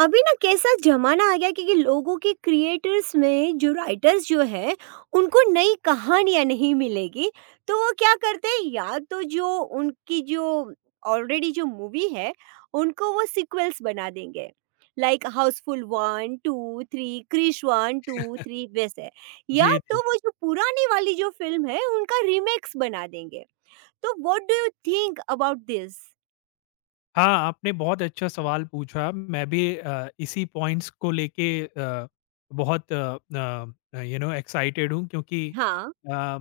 अभी ना कैसा ज़माना आ गया क्योंकि लोगों के क्रिएटर्स में जो राइटर्स जो है, उनको नई कहानियाँ नहीं मिलेगी। तो वो क्या करते हैं या तो जो उनकी जो ऑलरेडी जो मूवी है, उनको वो सीक्वल्स बना देंगे। लाइक हाउसफुल 1, 2, 3, क्रिश 1, 2, 3 वैसे। या जी, जी। तो वो जो पुरानी वाली जो फ़िल्म है, उनका रीमेक्स बना देंगे। तो what do you think about this? हाँ, आपने बहुत अच्छा सवाल पूछा। मैं भी इसी पॉइंट्स को लेके बहुत एक्साइटेड हूँ क्योंकि हाँ। अ,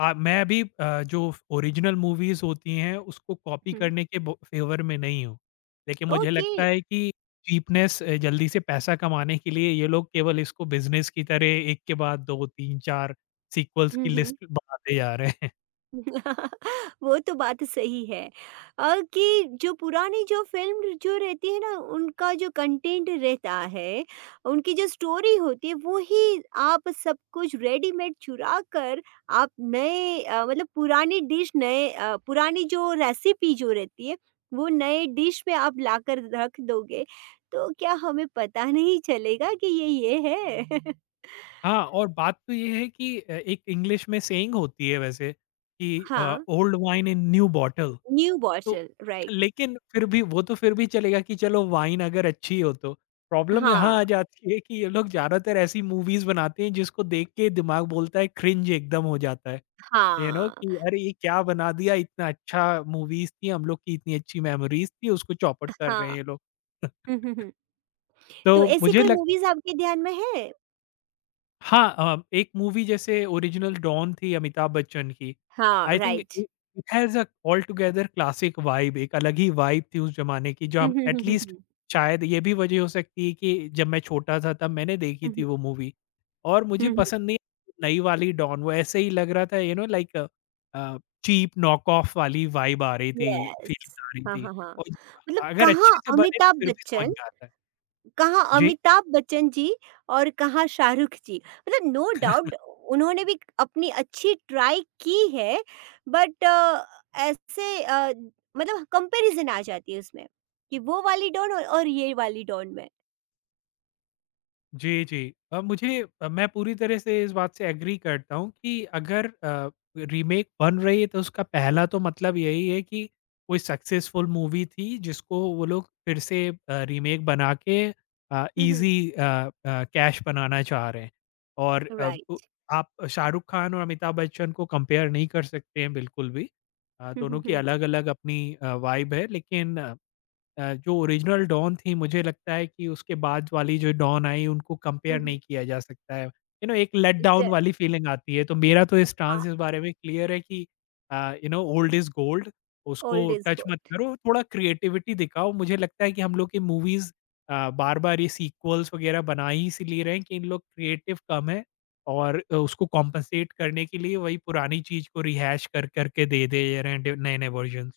आ मैं भी जो ओरिजिनल मूवीज़ होती हैं उसको कॉपी हुँ, करने के ब फेवर में नहीं हूँ। लेकिन मुझे ओके। लगता है कि चीपनेस जल्दी से पैसा कमाने के लिए ये लोग केवल इसको बिज़नेस की तरह एक के बाद 2, 3, 4 सीक्वल्स की हुँ, हुँ। लिस्ट बनाते जा रहे हैं। वो तो बात सही है कि जो पुरानी जो फ़िल्म जो रहती है ना उनका जो कंटेंट रहता है, उनकी जो स्टोरी होती है वो ही आप सब कुछ रेडीमेड चुरा कर आप नए मतलब पुरानी डिश नए पुरानी जो रेसिपी जो रहती है वो नए डिश में आप लाकर रख दोगे, तो क्या हमें पता नहीं चलेगा कि ये है? हाँ, और बात तो ये है कि एक इंग्लिश में सेइंग होती है वैसे कि हाँ, old wine in new bottle. New तो बॉटल राइट। लेकिन फिर भी वो तो फिर भी चलेगा कि चलो वाइन अगर अच्छी हो तो। प्रॉब्लम यहाँ हाँ, आ जाती है कि ये लोग ज़्यादातर ऐसी मूवीज़ बनाते हैं जिसको देख के दिमाग बोलता है क्रिंज एकदम हो जाता है। यू नो हाँ, कि अरे ये क्या बना दिया, इतना अच्छा मूवीज़ थी, हम लोग की इतनी अच्छी मेमोरीज़ थी, उसको चौपट कर रहे हैं हाँ। ये लोग। हुँ, हुँ, हुँ। तो तो ऐसी मुझे कोई लगता। मूवीज़ आपके ध्यान में है? हाँ, एक मूवी जैसे ओरिजिनल डॉन थी अमिताभ बच्चन की। हाँ, आई थिंक राइट। इ it has a all together classic vibe, एक अलग ही वाइब थी उस ज़माने की, जो हुँ, हम हुँ, एट हुँ, हुँ, लीस्ट हुँ। शायद ये भी वजह हो सकती है कि जब मैं छोटा था तब मैंने देखी हुँ, थी हुँ। वो मूवी और मुझे हुँ, हुँ। पसंद नहीं आई नई वाली डॉन। वो ऐसे ही लग रहा था, you know like a, cheap knock off वाली वाइब आ रही थी, यस। फीलिंग आ रही हाँ, थी। हाँ, हाँ। और मतलब अगर अच्छे से बने तो फिर भी समझ में आता है। कहाँ जी? अमिताभ बच्चन जी और कहाँ शाहरुख जी। मतलब नो डाउट उन्होंने भी अपनी अच्छी ट्राई की है बट ऐसे मतलब कंपैरिज़न आ जाती है उसमें कि वो वाली डॉन और ये वाली डॉन में। जी, जी। मुझे मैं पूरी तरह से इस बात से एग्री करता हूँ कि अगर रीमेक बन रही है तो उसका पहला तो मतलब यही है कि कोई सक्सेसफुल मूवी थी जिसको वो लोग फिर से रीमेक बना के अ, हुँ, हुँ। ईज़ी अ अ, कैश बनाना चाह रहे हैं। और अब उ राइट। आप शाहरुख़ खान और अमिताभ बच्चन को कंपेयर नहीं कर सकते हैं बिल्कुल भी। हुँ, दोनों हुँ, की हुँ। अलग-अलग अपनी वाइब है, लेकिन जो ओरिजिनल डॉन थी, मुझे लगता है कि उसके बाद वाली जो डॉन आई उनको हुँ, कंपेयर नहीं हुँ। किया जा सकता है। यू नो, एक लेट द डाउन वाली फीलिंग आती है। तो मेरा तो स्टांस इस बारे में क्लियर है कि ओल्ड इज़ गोल्ड, उसको ओल्ड इज़ टच मत गोल्ड। करो, थोड़ा क्रिएटिविटी दिखाओ। मुझे लगता है कि हम लोग की मूवीज़ बार-बार ये सीक्वल्स वगैरह बना ही इसीलिए रहे हैं कि इन लोग क्रिएटिव कम है और उसको कॉम्पेंसेट करने के लिए वही पुरानी चीज़ को रिहैश कर के दे दे रहे हैं डि नए-नए वर्जन्स।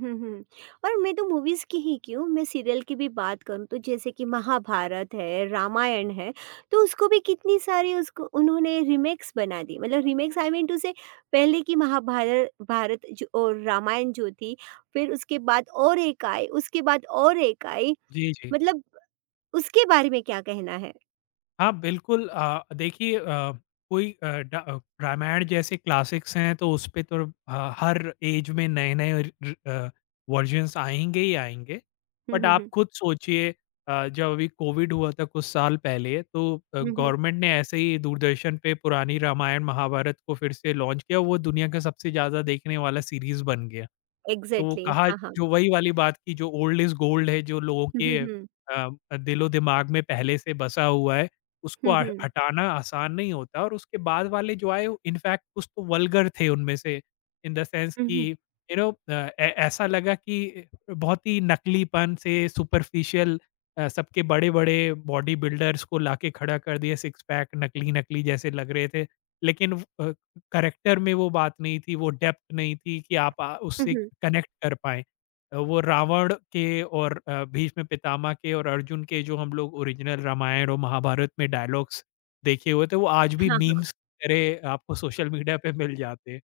हुँ, हुँ। और मैं तो मूवीज़ की ही क्यों, मैं सीरियल की भी बात करूँ तो जैसे कि महाभारत है, रामायण है, तो उसको भी कितनी सारी उसको उन्होंने रीमेक्स बना दी। मतलब रीमेक्स आई मीन टू से पहले की महाभारत भारत जो और रामायण जो थी, फिर उसके बाद और एक आई, उसके बाद और एक आई, जी, जी। मतलब उसके बारे में क्या कहना है? हाँ, बिल्कुल देखिए कोई रामायण जैसे क्लासिक्स हैं तो उसपे तो ह हर ऐज में नए-नए र र अ, वर्ज़न्स आएँगे ही आएँगे। हुँ, बट हुँ, आप हुँ। खुद सोचिए, जब अभी कोविड हुआ था कुछ साल पहले तो हुँ, हुँ। गवर्नमेंट ने ऐसे ही दूरदर्शन पे पुरानी रामायण, महाभारत को फिर से लॉन्च किया, वो दुनिया का सबसे ज़्यादा देखने वाला सीरीज़ बन गया। तो वो एग्ज़ैक्टली, कहा, हाँ, हाँ। जो वही वाली बात की जो ओल्ड इज़ गोल्ड है, जो लोगों हुँ, के हुँ, हुँ। अ, दिलो-दिमाग में पहले से बसा हुआ है, उसको हुँ, ह हुँ। हटाना आसान नहीं होता। और उसके बाद वाले जो आए, इनफैक्ट कुछ तो वल्गर थे उनमें से, इन द सेंस हुँ, हुँ। कि यू नो अ, ऐ ऐसा लगा कि बहुत ही नकलीपन से सुपरफिशियल सबके बड़े-बड़े बॉडी बिल्डर्स को लाके खड़ा कर दिया, सिक्स पैक नकली-नकली जैसे लग रहे थे। लेकिन करैक्टर में वो बात नहीं थी, वो डेप्थ नहीं थी कि आप हुँ, उससे हुँ। कनेक्ट कर पाएँ। वो रावण के और भीष्म पितामह के और अर्जुन के जो हम लोग ओरिजिनल रामायण और महाभारत में डायलॉग्स देखे हुए थे, वो आज भी हाँ। मीम्स की तरह आपको सोशल मीडिया पे मिल जाते हैं।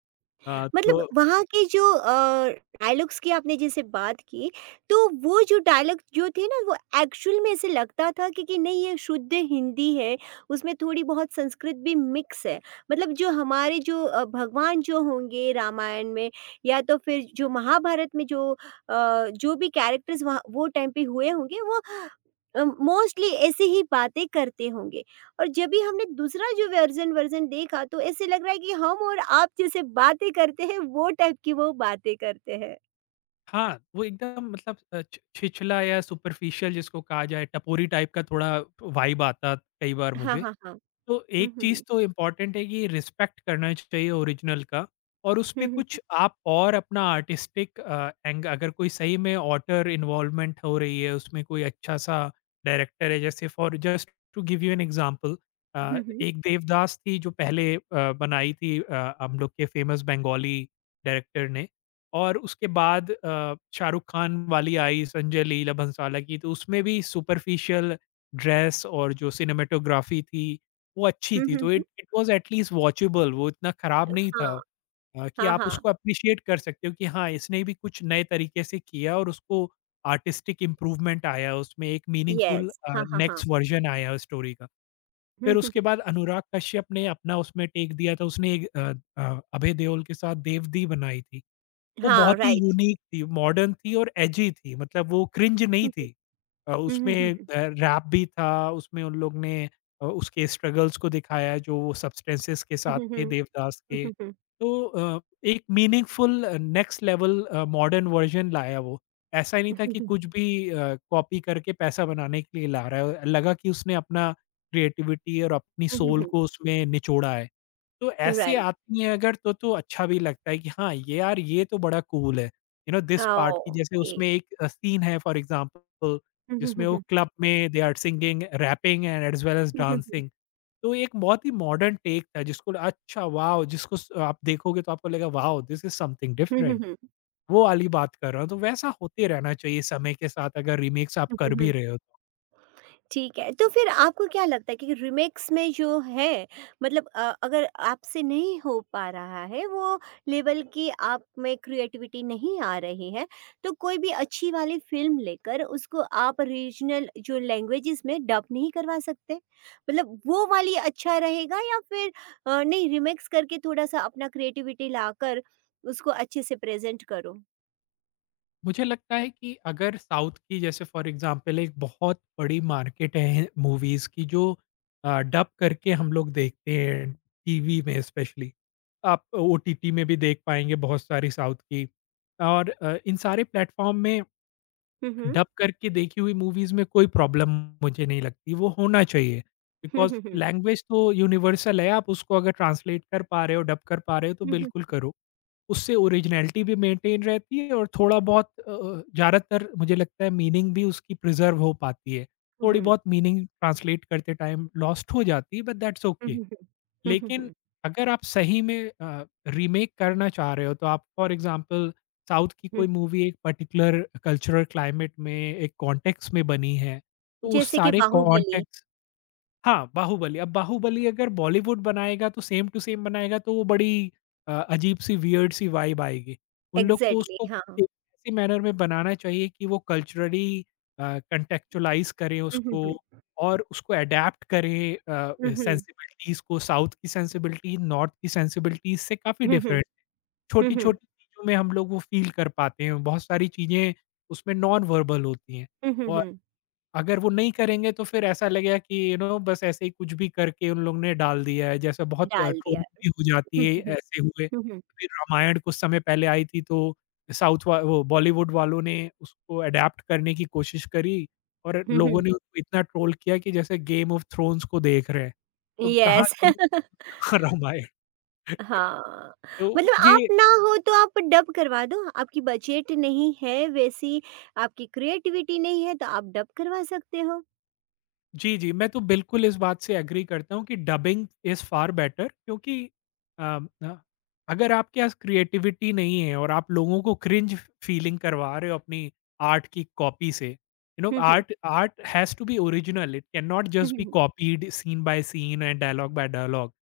अ, मतलब तो वहाँ के जो डायलॉग्स की आपने जैसे बात की, तो वो जो डायलॉग जो थे ना वो एक्चुअल में ऐसे लगता था कि नहीं ये शुद्ध हिंदी है, उसमें थोड़ी-बहुत संस्कृत भी मिक्स है। मतलब जो हमारे जो भगवान जो होंगे रामायण में या तो फिर जो महाभारत में जो जो भी कैरेक्टर्स वहाँ वो टाइम पे हुए होंगे वो मोस्टली ऐसी ही बातें करते होंगे। और जब भी हमने दूसरा जो वर्ज़न वर्ज़न देखा तो ऐसे लग रहा है कि हम और आप जैसे बातें करते हैं वो टाइप की वो बातें करते हैं। हाँ, वो एकदम मतलब अ, छ छिछला या सुपरफिशियल जिसको कहा जाए, टपोरी टाइप का थोड़ा वाइब आता कई बार हाँ, मुझे। हाँ, हाँ। तो हुँ, एक हुँ, चीज़ हुँ। तो इम्पोर्टेंट है कि रिस्पेक्ट करना चाहिए ओरिजिनल का और हुँ, उसपे हुँ। कुछ आप और अपना आर्टिस्टिक अ, एंग अगर कोई सही में ऑटर इन्वॉल्वमेंट हो रही है, उसमें कोई अच्छा सा डायरेक्टर है, जैसे for just to give you an example हुँ, हुँ। एक देवदास थी जो पहले बनाई थी हम लोग के फेमस बंगाली डायरेक्टर ने, और उसके बाद शाहरुख़ खान वाली आई संजय लीला भंसाली की। तो उसमें भी सुपरफिशियल ड्रेस और जो सिनेमेटोग्राफ़ी थी वो अच्छी हुँ, थी, हुँ, तो हुँ। It it was at least watchable, वो इतना खराब नहीं था हाँ, कि हाँ, आप हाँ। उसको एप्रिशिएट कर सकते हो कि हाँ, इसने भी कुछ नए तरीके से किया और उसको आर्टिस्टिक इम्प्रूवमेंट आया, उसमें एक मीनिंगफुल येस। हाँ, हाँ, हाँ। नेक्स्ट वर्ज़न आया स्टोरी का। हुँ, फिर हुँ, उसके बाद अनुराग कश्यप ने अपना उसमें टेक दिया था, उसने एक अभय देओल के साथ देवदी बनाई थी। हुँ। वो हाँ, बहुत ही राइट। यूनिक थी, मॉडर्न थी और एजी थी, मतलब वो क्रिंज नहीं हुँ, हुँ। थी। उसमें हुँ, हुँ, हुँ। रैप भी था, उसमें उन लोग ने उसके स्ट्रगल्स को दिखाया है, जो वो सब्सटेंसेस के हुँ, साथ हुँ, थे हुँ। देवदास हुँ, के। हुँ, हुँ। तो एक meaningful next level modern version लाया वो। ऐसा ही नहीं हुँ, था हुँ, कि हुँ। कुछ भी कॉपी करके पैसा बनाने के लिए ला रहा है, लगा कि उसने अपना क्रिएटिविटी और अपनी हुँ, हुँ, सोल हुँ। को उसमें निचोड़ा है। तो ऐसे राइट। आती हैं अगर तो अच्छा भी लगता है कि हाँ, ये यार ये तो बड़ा कूल है। यू नो दिस पार्ट की, जैसे ओके। उसमें एक सीन है फॉर एग्ज़ाम्पल हुँ, हुँ, जिसमें हुँ, वो हुँ। क्लब में they are singing, rapping and as well as hmm, hmm, hmm. Dancing. तो एक बहुत ही मॉडर्न टेक था जिसको अच्छा वॉव! जिसको स आप देखोगे तो आपको लगेगा wow! This is something hmm, hmm, hmm. Hmm, different. हुँ, हुँ। वो वाली बात कर रहा हूँ, तो वैसा होते रहना चाहिए समय के साथ, अगर रीमेक्स आप हुँ, हुँ, कर भी हुँ। रहे हो तो। ठीक है, तो फिर आपको क्या लगता है कि रीमिक्स में जो है मतलब अगर आपसे नहीं हो पा रहा है वो लेवल की आप में क्रिएटिविटी नहीं आ रही है, तो कोई भी अच्छी वाली फ़िल्म लेकर उसको आप रीजनल जो लैंग्वेजेज़ में डब नहीं करवा सकते? मतलब वो वाली अच्छा रहेगा या फिर नहीं रीमिक्स करके थोड़ा-सा अपना क्रिएटिविटी लाकर उसको अच्छे से प्रेज़ेंट करो? मुझे लगता है कि अगर साउथ की, जैसे फॉर एग्जांपल, एक बहुत बड़ी मार्केट है मूवीज़ की, जो डब करके हम लोग देखते हैं टीवी में स्पेशली। आप ओटीटी में भी देख पाएँगे बहुत सारी साउथ की, और इन सारे प्लेटफ़ॉर्म में हुँ, हुँ। डब करके देखी हुई मूवीज़ में कोई प्रॉब्लम मुझे नहीं लगती, वो होना चाहिए। हुँ, बिकॉज़ हुँ, हुँ। लैंग्वेज तो यूनिवर्सल है, आप उसको अगर ट्रांसलेट कर पा रहे हो, डब कर पा रहे हो तो हुँ, हुँ, बिल्कुल करो। उससे ओरिजिनैलिटी भी मेंटेन रहती है, और थोड़ा बहुत ज़्यादातर मुझे लगता है मीनिंग भी उसकी प्रिज़र्व हो पाती है। हुँ, थोड़ी हुँ, बहुत मीनिंग ट्रांसलेट करते टाइम लॉस्ट हो जाती है, बट दैट्स हुँ, ओके। हुँ, हुँ, हुँ, हुँ, लेकिन हुँ, अगर आप सही में रीमेक करना चाह रहे हो, तो आप फॉर एग्ज़ाम्पल साउथ की हुँ। कोई मूवी एक पर्टिकुलर कल्चरल क्लाइमेट में, एक कॉन्टेक्स्ट में बनी है, तो उस जैसे कि सारे बाहुबली, कॉन्टेक्स्ट हाँ, बाहुबली। अब बाहुबली अगर बॉलीवुड बनाएगा तो सेम टू सेम बनाएगा, तो वो बड़ी अजीब-सी वियर्ड-सी वाइब आएगी। उन लोग को एग्ज़ैक्टली उसको हाँ। एक ऐसी मैनर में बनाना चाहिए कि वो कल्चरली अ, कॉन्टेक्चुअलाइज़ करें हुँ, हुँ, उसको, हुँ। और उसको अडैप्ट करें हुँ, हुँ। सेंसिबिलिटीज़ को, साउथ की सेंसिबिलिटी, नॉर्थ की सेंसिबिलिटीज़ से काफ़ी हुँ, हुँ। डिफरेंट। हुँ, हुँ। छोटी-छोटी चीज़ों में हम लोग वो फ़ील कर पाते हैं। बहुत सारी चीज़ें उसमें नॉन वर्बल होती हैं। हुँ, हुँ, हुँ। अगर वो नहीं करेंगे तो फिर ऐसा लगेगा कि यू नो बस ऐसे ही कुछ भी करके उन लोग ने डाल दिया है। जैसे बहुत डाल दिया। ट्रोलिंग भी हो जाती हुँ, है हुँ, हुँ। ऐसे हुए। हुँ, हुँ। फिर रामायण कुछ समय पहले आई थी तो साउथ वा वो बॉलीवुड वालों ने उसको अडैप्ट करने की कोशिश करी, और हुँ, लोगों हुँ। ने उसको इतना ट्रोल किया कि जैसे गेम ऑफ थ्रोन्स को देख रहे हैं। तो कहाँ येस। गेम ऑफ, कहाँ रामायण। हाँ, तो मतलब ये आप ना हो तो आप डब करवा दो, आपकी बजट नहीं है वैसी, आपकी क्रिएटिविटी नहीं है तो आप डब करवा सकते हो। जी, जी। मैं तो बिल्कुल इस बात से एग्री करता हूँ कि डबिंग इज़ फार बेटर, क्योंकि ना, अगर आपके पास क्रिएटिविटी नहीं है और आप लोगों को क्रिंज फीलिंग करवा रहे हो अपनी आर्ट की कॉपी से, you know hmm, hmm. Art art has to be original, it can not hmm, just hmm, be hmm. Copied scene by scene and dialogue by dialogue.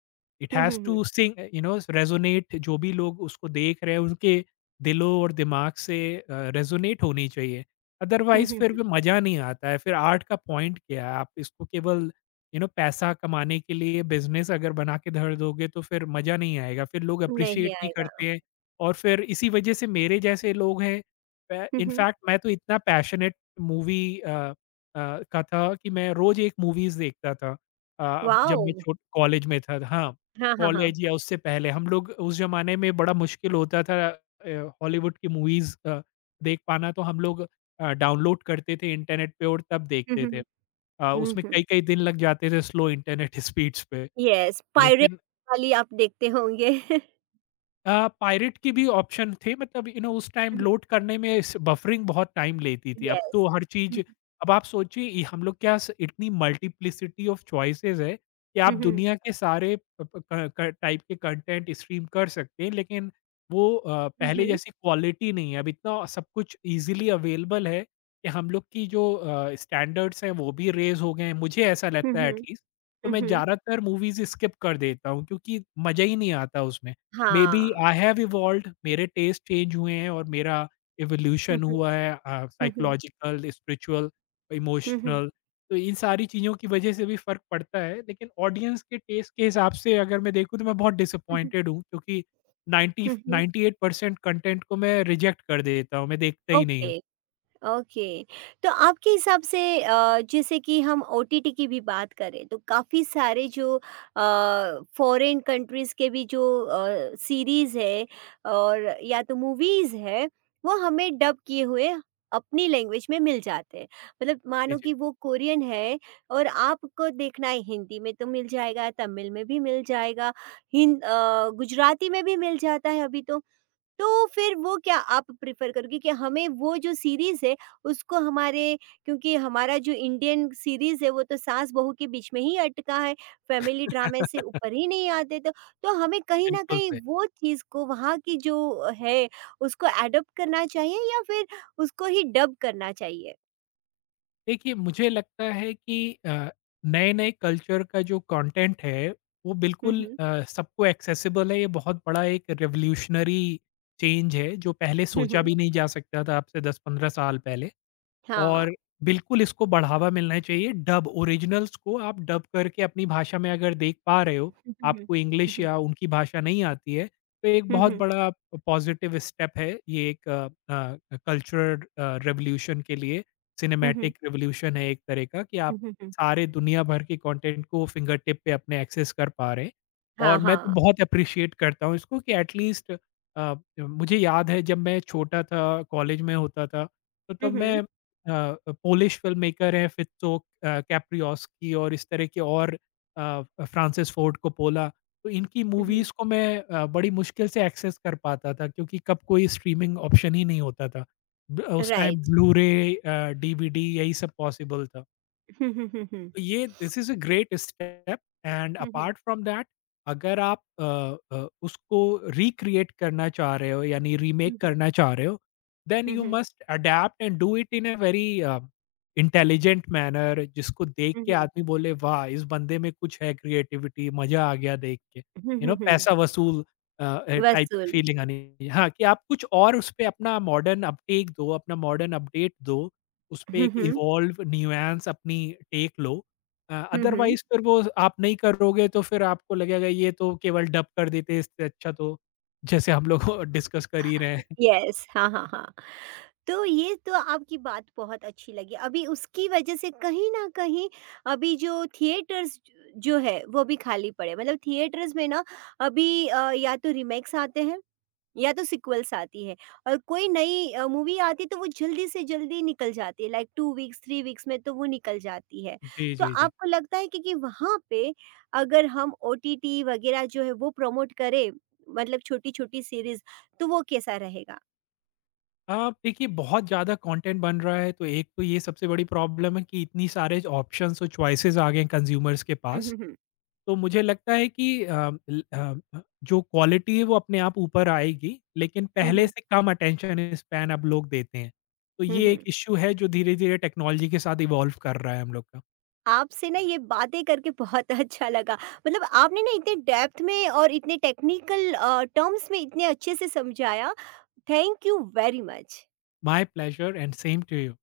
It hmm, has hmm, hmm. To sync, you know resonate, जो भी लोग उसको देख रहे हैं, उनके दिलों और दिमाग से रेज़ोनेट होनी चाहिए। हुँ, अदरवाइज हुँ, फिर हुँ। वो मज़ा नहीं आता है, फिर आर्ट का पॉइंट क्या है? आप इसको केवल यू नो पैसा कमाने के लिए बिज़नेस अगर बना के धर दोगे तो फिर मज़ा नहीं आएगा, फिर लोग नहीं एप्रिशिएट नहीं आएगा। करते हैं और फिर इसी वजह से मेरे जैसे लोग हैं। हुँ, हुँ। इनफैक्ट मैं तो इतना पैशनेट मूवी का था कि मैं रोज़ एक मूवीज़ देखता था जब मैं वॉव! छोट कॉलेज में था। हाँ, हाँ, हाँ, हाँ। कॉलेज या उससे पहले हम लोग उस ज़माने में बड़ा मुश्किल होता था। हॉलीवुड की मूवीज़ देख पाना तो हम लोग डाउनलोड करते थे इंटरनेट पे और तब हुँ, देखते हुँ, थे। हुँ। हुँ, उसमें हुँ। कई-कई दिन लग जाते थे स्लो इंटरनेट स्पीड्स पे। येस, पायरेट लेकिन वाली आप देखते होंगे। पायरेट की भी ऑप्शन थे, मतलब यू नो उस टाइम लोड करने में इस बफरिंग बहुत टाइम लेती थी। अब तो Yes. हर चीज़, Mhm, अब आप सोचिए ये हम लोग के पास इतनी मल्टीप्लिसिटी ऑफ चॉइसेस है कि आप mhm, दुनिया के सारे प प क क टाइप के कंटेंट स्ट्रीम कर सकते हैं। लेकिन वो पहले mhm, जैसी क्वालिटी नहीं है। अब इतना सब कुछ ईज़िली अवेलेबल है कि हम लोग की जो स्टैंडर्ड्स हैं वो भी रेज़ हो गए हैं। मुझे ऐसा लगता है mhm, एटलीस्ट। तो मैं mhm. ज़्यादातर मूवीज़ स्किप कर देता हूँ क्योंकि मज़ा ही नहीं आता उसमें। मेबी हाँ। आई हैव इवॉल्वड, मेरे टेस्ट चेंज हुए हैं और मेरा इवोल्यूशन Mhm, हुआ है mhm, psychological, spiritual, mhm, emotional, तो इन सारी चीज़ों की वजह से भी फ़र्क पड़ता है। लेकिन ऑडियंस के टेस्ट के हिसाब से अगर मैं देखूँ तो मैं बहुत mhm, डिसअपॉइंटेड हूँ क्योंकि 90 mhm. 98% कंटेंट को मैं रिजेक्ट कर देता हूँ, मैं देखता ही नहीं हूँ। Okay. ओके। तो आपके हिसाब से जैसे कि हम ओटीटी की भी बात करें तो काफ़ी सारे जो फ़ॉरेन कंट्रीज़ के भी जो सीरीज़ है और या तो मूवीज़ है, वो हमें डब किए हुए अपनी लैंग्वेज में मिल जाते हैं। मतलब जी, मानो जी। कि वो कोरियन है और आपको देखना है हिंदी में तो मिल जाएगा, तमिल में भी मिल जाएगा, गुजराती में भी मिल जाता है अभी तो। तो फिर वो क्या आप प्रेफ़र करोगे कि हमें वो जो सीरीज़ है उसको हमारे क्योंकि हमारा जो इंडियन सीरीज़ है वो तो सास-बहू के बीच में ही अटका है, फैमिली ड्रामे से ऊपर ही नहीं आते तो हमें कहीं न बिल्कुल कहीं सही। वो चीज़ को वहाँ की जो है उसको एडॉप्ट करना चाहिए या फिर उसको ही डब करना चाहिए? देखिए, मुझे लगता है कि अ, नए-नए कल्चर का जो कंटेंट है, वो हुँ, बिल्कुल हुँ। सबको एक्सेसिबल है। ये बहुत बड़ा एक रिवॉल्यूशनरी चेंज है, जो पहले हुँ, सोचा हुँ। भी नहीं जा सकता था, आज से 10-15 साल पहले। हाँ। और बिल्कुल इसको बढ़ावा मिलना चाहिए, डब ओरिजिनल्स को आप डब करके अपनी भाषा में अगर देख पा रहे हो, हुँ, हुँ, हुँ, आपको इंग्लिश हुँ, या उनकी भाषा नहीं आती है, तो एक बहुत हुँ, बड़ा पॉज़िटिव स्टेप है। ये एक कल्चरल रिवॉल्यूशन के लिए हुँ, सिनेमैटिक रिवॉल्यूशन है एक तरह का कि आप हुँ, हुँ, हुँ। सारे दुनिया भर के कंटेंट को फिंगर टिप पे अपने एक्सेस कर पा रहे हैं और हाँ, मैं तो हाँ। बहुत एप्रिशिएट करता हूँ इसको कि एट लीस्ट अ, मुझे याद है जब मैं छोटा था, कॉलेज में होता था, तो हुँ, तब मैं हुँ, पोलिश फ़िल्म मेकर हैं फित्सोक कैप्रियोस्की और इस तरह के और फ्रांसिस फोर्ड कोप्पोला, तो इनकी हुँ, हुँ। मूवीज़ को मैं बड़ी मुश्किल से एक्सेस कर पाता था क्योंकि कब कोई स्ट्रीमिंग ऑप्शन ही नहीं होता था। ब उस time right. Blue ray DVD यही सब पॉसिबल था। हुँ, हुँ, हुँ, हुँ। तो ये this is a great step and hmm, hmm, apart from that, अगर आप उसको रिक्रिएट करना चाह रहे हो यानी रीमेक हुँ, हुँ, करना चाह रहे हो, then hmm, you hmm. Must adapt and do it in a very intelligent manner, जिसको देख हुँ, के हुँ। आदमी बोले वाह! इस बंदे में कुछ है क्रिएटिविटी, मज़ा आ गया देख के। हुँ, यू नो हुँ, हुँ। पैसा वसूल टाइप वसूल। फीलिंग आनी चाहिए। हाँ, कि आप कुछ और उसपे अपना मॉडर्न अपटेक दो, अपना मॉडर्न अपडेट दो, उसपे हुँ, एक हुँ। इवॉल्व न्यूएंस अपनी टेक लो, हुँ, हुँ। अदरवाइज़ फिर वो आप नहीं करोगे तो फिर आपको लगेगा ये तो केवल डब कर देते, इससे अच्छा तो जैसे हम लोग डिस्कस कर ही रहे हैं। यस, हाँ, हाँ, हाँ। तो ये तो आपकी बात बहुत अच्छी लगी। अभी उसकी वजह से कहीं न कहीं अभी जो थिएटर्स जो है वो भी खाली पड़े। मतलब थिएटर्स में ना अभी या तो रीमेक्स आते हैं या तो सीक्वल्स आती है और कोई नई मूवी आती है तो वो जल्दी से जल्दी निकल जाती है लाइक 2 वीक्स 3 वीक्स में तो वो निकल जाती है। जी, तो जी, जी। आपको लगता है कि वहाँ पे अगर हम ओटीटी वग़ैरह जो है वो प्रमोट करें मतलब छोटी-छोटी सीरीज़ तो वो कैसा रहेगा? आप देखिए बहुत ज़्यादा कंटेंट बन रहा है तो एक तो ये सबसे बड़ी प्रॉब्लम है कि इतनी सारे ऑप्शंस और चॉइसेस आ गए हैं कंज़्यूमर्स के हुँ, पास। हुँ, हुँ। तो मुझे लगता है कि जो क्वालिटी है वो अपने आप ऊपर आएगी, लेकिन हुँ, पहले हुँ। से कम अटेंशन स्पैन अब लोग देते हैं। तो हुँ, ये एक हुँ। इश्यू है जो धीरे-धीरे टेक्नोलॉजी के साथ इवॉल्व कर रहा है हम लोग का। आपसे ना ये बातें करके बहुत अच्छा लगा। मतलब आपने ना इतने डेप्थ में और इतने टेक्निकल टर्म्स में इतने अच्छे से समझाया। Thank you very much. My pleasure and same to you.